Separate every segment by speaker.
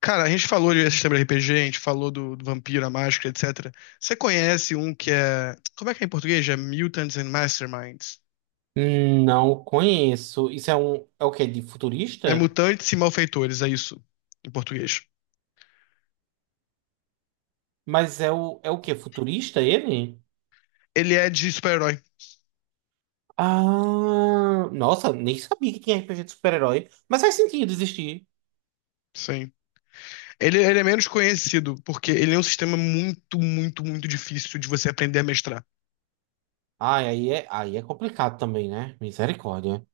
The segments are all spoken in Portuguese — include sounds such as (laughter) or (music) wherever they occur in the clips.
Speaker 1: Cara, a gente falou de sistema de RPG, a gente falou do Vampiro, a Máscara, etc. Você conhece um que é. Como é que é em português? É Mutants and Masterminds.
Speaker 2: Não conheço. Isso é um. É o quê? De
Speaker 1: É
Speaker 2: futurista?
Speaker 1: Mutantes e Malfeitores, é isso, em português.
Speaker 2: Mas é o. É o quê? Futurista ele?
Speaker 1: Ele é de super-herói,
Speaker 2: Ah, nossa, nem sabia que tinha RPG de super-herói, mas faz sentido existir.
Speaker 1: sim. Ele é menos conhecido, porque ele é um sistema muito, muito, muito difícil de você aprender a mestrar.
Speaker 2: Ah, aí é complicado também, né? Misericórdia.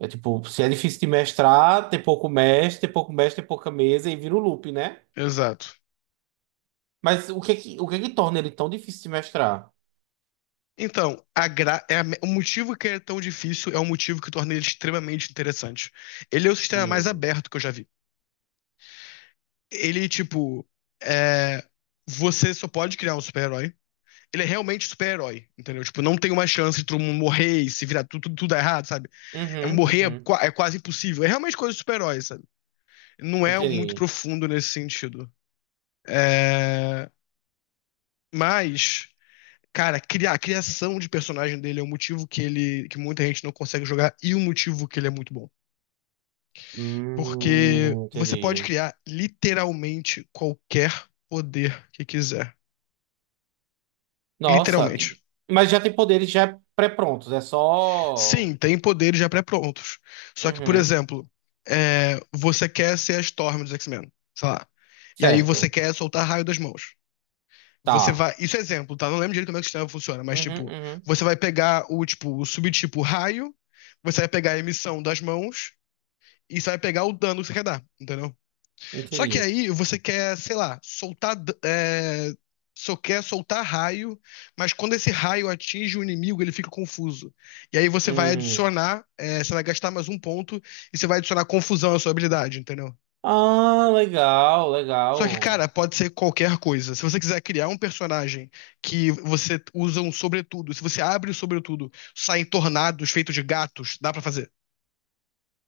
Speaker 2: É tipo, se é difícil de mestrar, tem pouco mestre, tem pouca mesa e vira o loop, né?
Speaker 1: Exato.
Speaker 2: Mas o que é que, o que é que torna ele tão difícil de mestrar?
Speaker 1: Então, a gra... é a- o motivo que ele é tão difícil é o motivo que torna ele extremamente interessante. Ele é o sistema mais
Speaker 2: Hum.
Speaker 1: aberto que eu já vi. Ele, tipo, é, você só pode criar um super-herói. Ele é realmente super-herói, entendeu? Tipo, não tem uma chance de todo mundo morrer e se virar tudo, tudo, tudo dar errado, sabe? É,
Speaker 2: Uhum,
Speaker 1: morrer
Speaker 2: uhum.
Speaker 1: é quase impossível. É realmente coisa de super-herói, sabe? Não é muito
Speaker 2: Entendi.
Speaker 1: profundo nesse sentido. É, mas, cara, a criação de personagem dele é um motivo que muita gente não consegue jogar e o motivo que ele é muito bom. Porque você pode
Speaker 2: Entendi.
Speaker 1: criar literalmente qualquer poder que quiser.
Speaker 2: Nossa, e-
Speaker 1: Literalmente.
Speaker 2: mas já tem poderes já pré-prontos, é só.
Speaker 1: Sim, tem poderes já pré-prontos. Só que, por
Speaker 2: Uhum,
Speaker 1: exemplo, você quer ser a Storm dos X-Men, sei lá. E aí você
Speaker 2: certo.
Speaker 1: quer soltar raio das mãos. Você
Speaker 2: Tá.
Speaker 1: vai. Isso é exemplo, tá? Não lembro direito como é que o sistema funciona, mas
Speaker 2: Uhum,
Speaker 1: tipo,
Speaker 2: uhum,
Speaker 1: você vai pegar o tipo, o subtipo raio, você vai pegar a emissão das mãos e você vai pegar o dano que você quer dar, entendeu? Só que
Speaker 2: entendi.
Speaker 1: aí você quer, sei lá, é, só quer soltar raio, mas quando esse raio atinge o inimigo, ele fica confuso. E aí
Speaker 2: Hum.
Speaker 1: você vai gastar mais um ponto e você vai adicionar confusão à sua habilidade, entendeu?
Speaker 2: Ah, legal,
Speaker 1: Só que, cara,
Speaker 2: legal.
Speaker 1: pode ser qualquer coisa. Se você quiser criar um personagem que você usa um sobretudo, se você abre o sobretudo, saem tornados feitos de gatos, dá pra fazer,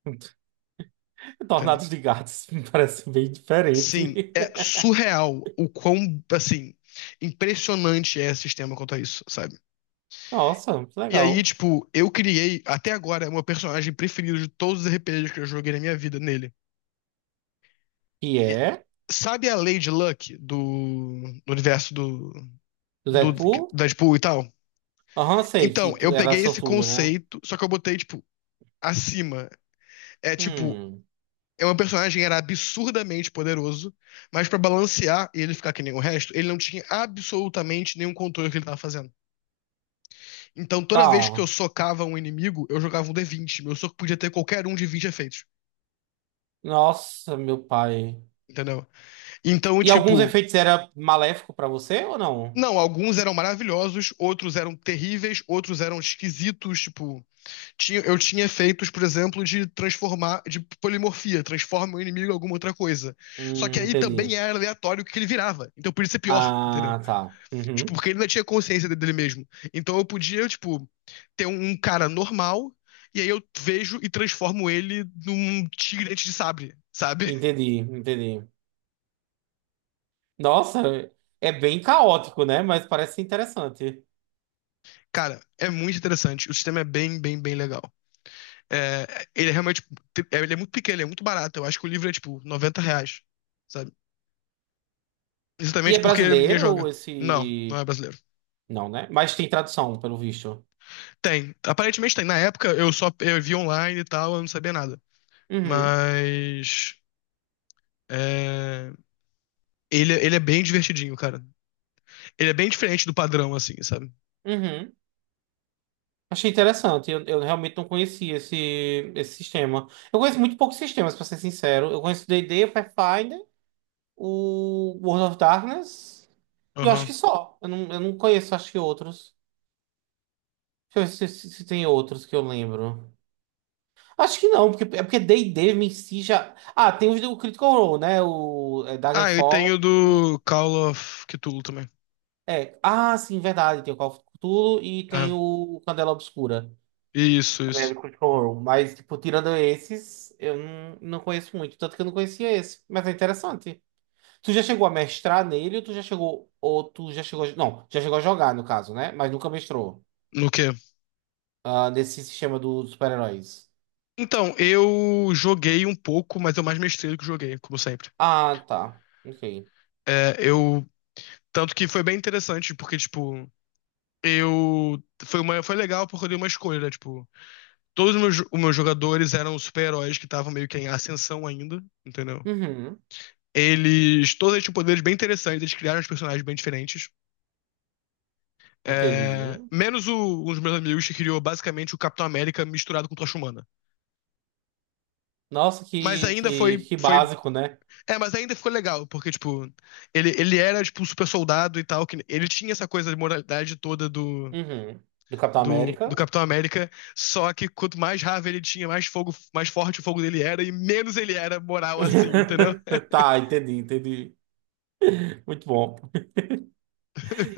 Speaker 2: (laughs)
Speaker 1: entendeu?
Speaker 2: Tornados de gatos (laughs) me parece bem diferente.
Speaker 1: Sim, é surreal o quão, assim, impressionante é esse sistema quanto a isso, sabe?
Speaker 2: (laughs) Nossa, que
Speaker 1: E aí,
Speaker 2: legal.
Speaker 1: tipo, eu criei, até agora, é o meu personagem preferido de todos os RPGs que eu joguei na minha vida nele.
Speaker 2: Que
Speaker 1: E-
Speaker 2: é?
Speaker 1: sabe a Lady Luck do universo do,
Speaker 2: Do
Speaker 1: do
Speaker 2: Deadpool?
Speaker 1: Deadpool e tal?
Speaker 2: Aham, sei que
Speaker 1: Então, eu
Speaker 2: tu era
Speaker 1: peguei esse
Speaker 2: sortuda, né?
Speaker 1: conceito, só que eu botei, tipo, acima. É tipo,
Speaker 2: Hum,
Speaker 1: é um personagem que era absurdamente poderoso, mas pra balancear e ele ficar que nem o resto, ele não tinha absolutamente nenhum controle do que ele tava fazendo. Então, toda vez que eu
Speaker 2: tá.
Speaker 1: socava um inimigo, eu jogava um D20. Meu soco podia ter qualquer um de 20 efeitos,
Speaker 2: Nossa, meu pai.
Speaker 1: entendeu? Então,
Speaker 2: E alguns
Speaker 1: tipo,
Speaker 2: efeitos era maléfico pra você ou não?
Speaker 1: não, alguns eram maravilhosos, outros eram terríveis, outros eram esquisitos, tipo, eu tinha efeitos, por exemplo, de transformar, de polimorfia, transforma o inimigo em alguma outra coisa. Só que aí também
Speaker 2: Entendi.
Speaker 1: era aleatório o que ele virava, então podia ser pior, entendeu?
Speaker 2: Ah, tá.
Speaker 1: Tipo,
Speaker 2: Uhum.
Speaker 1: porque ele ainda tinha consciência dele mesmo. Então eu podia, tipo, ter um cara normal, e aí eu vejo e transformo ele num tigre dente de sabre, sabe? (laughs)
Speaker 2: Entendi, entendi. Nossa, é bem caótico, né? Mas parece interessante.
Speaker 1: Cara, é muito interessante. O sistema é bem, bem, bem legal. É, ele é realmente. Ele é muito pequeno, ele é muito barato. Eu acho que o livro é, tipo, 90 reais, sabe?
Speaker 2: E é
Speaker 1: Exatamente porque ninguém
Speaker 2: brasileiro
Speaker 1: joga. Não, não
Speaker 2: esse.
Speaker 1: é brasileiro.
Speaker 2: Não, né? Mas tem tradução, pelo visto.
Speaker 1: Tem. Aparentemente tem. Na época eu só eu vi online e tal, eu não sabia nada.
Speaker 2: Uhum,
Speaker 1: Mas. É... ele é bem divertidinho, cara. Ele é bem diferente do padrão, assim, sabe?
Speaker 2: uhum. Achei interessante. Eu realmente não conhecia esse, esse sistema. Eu conheço muito poucos sistemas, pra ser sincero. Eu conheço o D&D, o Pathfinder, o World of Darkness. E eu acho
Speaker 1: Aham.
Speaker 2: que só. Eu não conheço, acho que outros. Deixa eu ver se, se tem outros que eu lembro. Acho que não, porque porque D&D em si já. Ah, tem os- o Critical Role, né?
Speaker 1: Ah, eu
Speaker 2: Daggerfall.
Speaker 1: tenho do Call of Cthulhu também.
Speaker 2: É. Ah, sim, verdade. Tem o Call of Cthulhu e tem
Speaker 1: É.
Speaker 2: o Candela Obscura.
Speaker 1: Isso,
Speaker 2: Também é
Speaker 1: isso.
Speaker 2: do Critical Role. Mas, tipo, tirando esses, eu não conheço muito. Tanto que eu não conhecia esse. Mas é interessante. Tu já chegou a mestrar nele ou tu já chegou. Ou tu já chegou. A- Não, já chegou a jogar, no caso, né? Mas nunca mestrou.
Speaker 1: No quê?
Speaker 2: Ah, nesse sistema do- dos super-heróis.
Speaker 1: Então, eu joguei um pouco, mas eu mais mestrei do que joguei, como sempre.
Speaker 2: Ah, tá. Ok.
Speaker 1: É, eu. Tanto que foi bem interessante, porque, tipo, eu. Foi legal porque eu dei uma escolha, né? Tipo, todos os meus jogadores eram super-heróis que estavam meio que em ascensão ainda, entendeu?
Speaker 2: Uhum.
Speaker 1: Eles. Todos eles tinham poderes bem interessantes, eles criaram os personagens bem diferentes.
Speaker 2: Entendi.
Speaker 1: É, menos um dos meus amigos que criou basicamente o Capitão América misturado com Tocha Humana.
Speaker 2: Nossa,
Speaker 1: Mas
Speaker 2: que,
Speaker 1: ainda
Speaker 2: que,
Speaker 1: foi,
Speaker 2: que
Speaker 1: foi.
Speaker 2: básico, né?
Speaker 1: É, mas ainda ficou legal, porque, tipo, ele era, tipo, um super soldado e tal. Que ele tinha essa coisa de moralidade toda do,
Speaker 2: Uhum. Do Capitão
Speaker 1: do, do
Speaker 2: América.
Speaker 1: Capitão América. Só que quanto mais raiva ele tinha, mais fogo, mais forte o fogo dele era, e menos ele era moral, assim, entendeu?
Speaker 2: (laughs) Tá, entendi, entendi. Muito bom.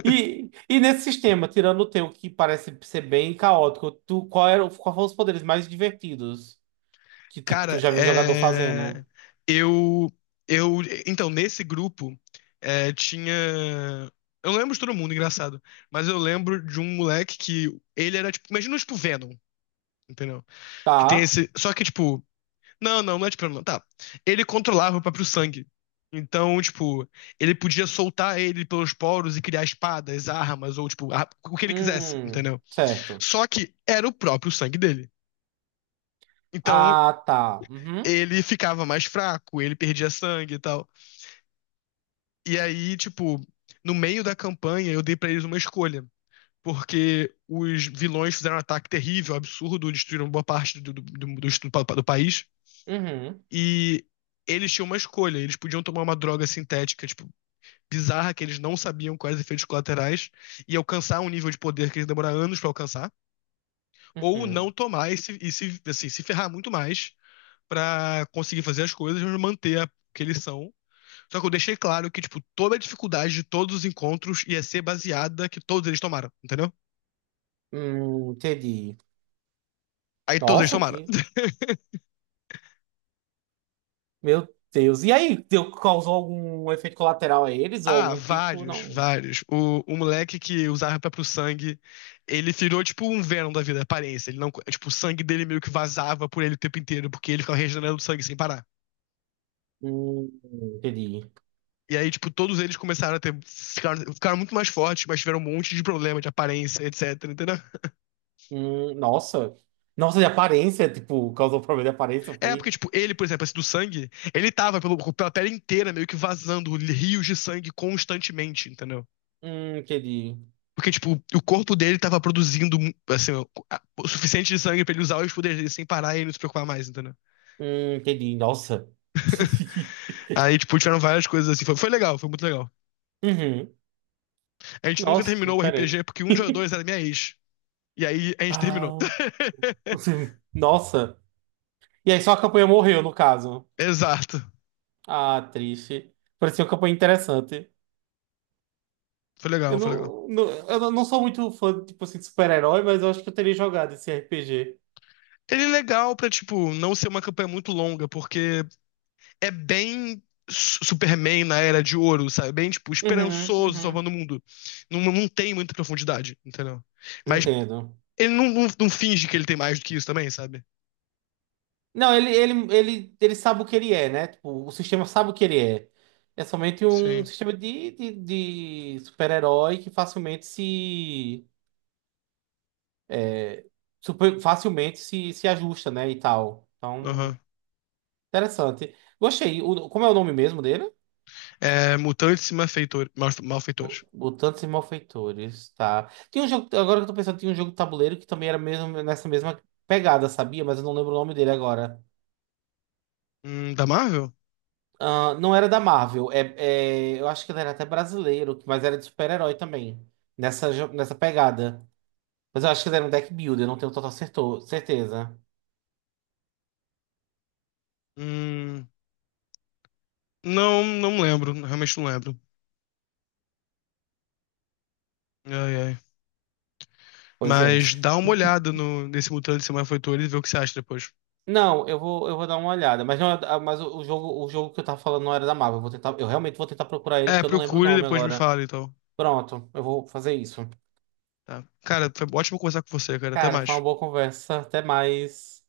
Speaker 2: E nesse sistema, tirando o teu, que parece ser bem caótico, tu, qual era, qual foram os poderes mais divertidos que, tipo, tu
Speaker 1: Cara,
Speaker 2: já viu jogador fazendo?
Speaker 1: eu, eu, então, nesse grupo, tinha, eu não lembro de todo mundo, engraçado, mas eu lembro de um moleque que, ele era, tipo, imagina, tipo, Venom, entendeu? Que tem
Speaker 2: Tá.
Speaker 1: esse, só que, tipo, não, não, não é tipo, Venom, não, tá, ele controlava o próprio sangue, então, tipo, ele podia soltar ele pelos poros e criar espadas, armas, ou, tipo, o que ele quisesse, entendeu?
Speaker 2: Certo.
Speaker 1: Só que era o próprio sangue dele. Então,
Speaker 2: Ah, tá. Uhum,
Speaker 1: ele ficava mais fraco, ele perdia sangue e tal. E aí, tipo, no meio da campanha eu dei pra eles uma escolha. Porque os vilões fizeram um ataque terrível, absurdo, destruíram boa parte do país.
Speaker 2: uhum,
Speaker 1: E eles tinham uma escolha. Eles podiam tomar uma droga sintética, tipo, bizarra, que eles não sabiam quais efeitos colaterais, e alcançar um nível de poder que eles demoraram anos para alcançar, ou não
Speaker 2: uhum.
Speaker 1: tomar e se, assim, se ferrar muito mais para conseguir fazer as coisas, mas manter a que eles são, Só que eu deixei claro que, tipo, toda a dificuldade de todos os encontros ia ser baseada que todos eles tomaram, entendeu?
Speaker 2: Entendi.
Speaker 1: Aí todos eles
Speaker 2: Nossa,
Speaker 1: tomaram.
Speaker 2: que... Meu Deus. E aí, deu, causou algum efeito colateral a eles? Ou
Speaker 1: Ah,
Speaker 2: algum tipo?
Speaker 1: vários,
Speaker 2: Não.
Speaker 1: vários. O moleque que usava próprio sangue, ele virou tipo um Venom da vida, aparência. Ele não, tipo, o sangue dele meio que vazava por ele o tempo inteiro, porque ele ficava regenerando sangue sem parar.
Speaker 2: Entendi.
Speaker 1: E aí, tipo, todos eles começaram a ter. Ficaram muito mais fortes, mas tiveram um monte de problema de aparência, etc, entendeu?
Speaker 2: Nossa. Nossa, de aparência, tipo, causou problema de aparência,
Speaker 1: É, porque,
Speaker 2: foi?
Speaker 1: tipo, ele, por exemplo, esse do sangue, ele tava pela tela inteira meio que vazando rios de sangue constantemente, entendeu?
Speaker 2: Entendi.
Speaker 1: Porque, tipo, o corpo dele tava produzindo, assim, o suficiente de sangue pra ele usar os poderes dele sem parar e ele não se preocupar mais, entendeu?
Speaker 2: Entendi. Nossa. (laughs)
Speaker 1: Aí, tipo, tiveram várias coisas assim. Foi legal, foi muito legal.
Speaker 2: Uhum.
Speaker 1: A gente nunca
Speaker 2: Nossa, que
Speaker 1: terminou o
Speaker 2: diferente.
Speaker 1: RPG porque um de nós dois era minha ex. E aí a gente terminou.
Speaker 2: Ah,
Speaker 1: (laughs)
Speaker 2: (laughs) nossa. E aí só a campanha morreu, no caso.
Speaker 1: Exato.
Speaker 2: Ah, triste. Parecia uma campanha interessante.
Speaker 1: Foi
Speaker 2: Eu
Speaker 1: legal, foi legal.
Speaker 2: não, não- eu não não sou muito fã, tipo assim, de super-herói, mas eu acho que eu teria jogado esse RPG.
Speaker 1: Ele é legal pra, tipo, não ser uma campanha muito longa, porque é bem Superman na Era de Ouro, sabe? Bem, tipo,
Speaker 2: Uhum,
Speaker 1: esperançoso, salvando
Speaker 2: uhum.
Speaker 1: o mundo. Não, não tem muita profundidade, entendeu? Mas
Speaker 2: Entendo.
Speaker 1: ele não finge que ele tem mais do que isso também, sabe?
Speaker 2: Não, ele sabe o que ele é, né? Tipo, o sistema sabe o que ele é. É somente um
Speaker 1: Sim.
Speaker 2: sistema de super-herói que facilmente se. é, Super- facilmente se, se ajusta, né? E tal. Então,
Speaker 1: Aham.
Speaker 2: interessante. Gostei. O- como é o nome mesmo dele?
Speaker 1: É, Mutantes e Malfeitores.
Speaker 2: Bo- Mutantes e Malfeitores, tá. Tem um jogo, agora que eu tô pensando, tinha um jogo de tabuleiro que também era mesmo nessa mesma pegada, sabia? Mas eu não lembro o nome dele agora.
Speaker 1: Da Marvel?
Speaker 2: Ah, não era da Marvel, é, é- eu acho que ele era até brasileiro, mas era de super-herói também, nessa, jo- nessa pegada. Mas eu acho que ele era um deck builder, eu não tenho total certo- certeza.
Speaker 1: Hum, não, não lembro. Realmente não lembro. Ai, ai.
Speaker 2: Pois é.
Speaker 1: Mas dá uma olhada no, nesse Mutantes e Malfeitores e vê o que você acha depois.
Speaker 2: Não, eu vou dar uma olhada, mas, não, é- ah, mas o, o jogo que eu tava falando não era da Marvel, eu vou tentar, eu realmente vou tentar procurar ele,
Speaker 1: É,
Speaker 2: porque eu não lembro o
Speaker 1: procure e
Speaker 2: nome
Speaker 1: depois me
Speaker 2: agora.
Speaker 1: fala, então.
Speaker 2: Pronto, eu vou fazer isso.
Speaker 1: Tá. Cara, foi ótimo conversar com você, cara. Até
Speaker 2: Cara, foi uma
Speaker 1: mais.
Speaker 2: boa conversa, até mais.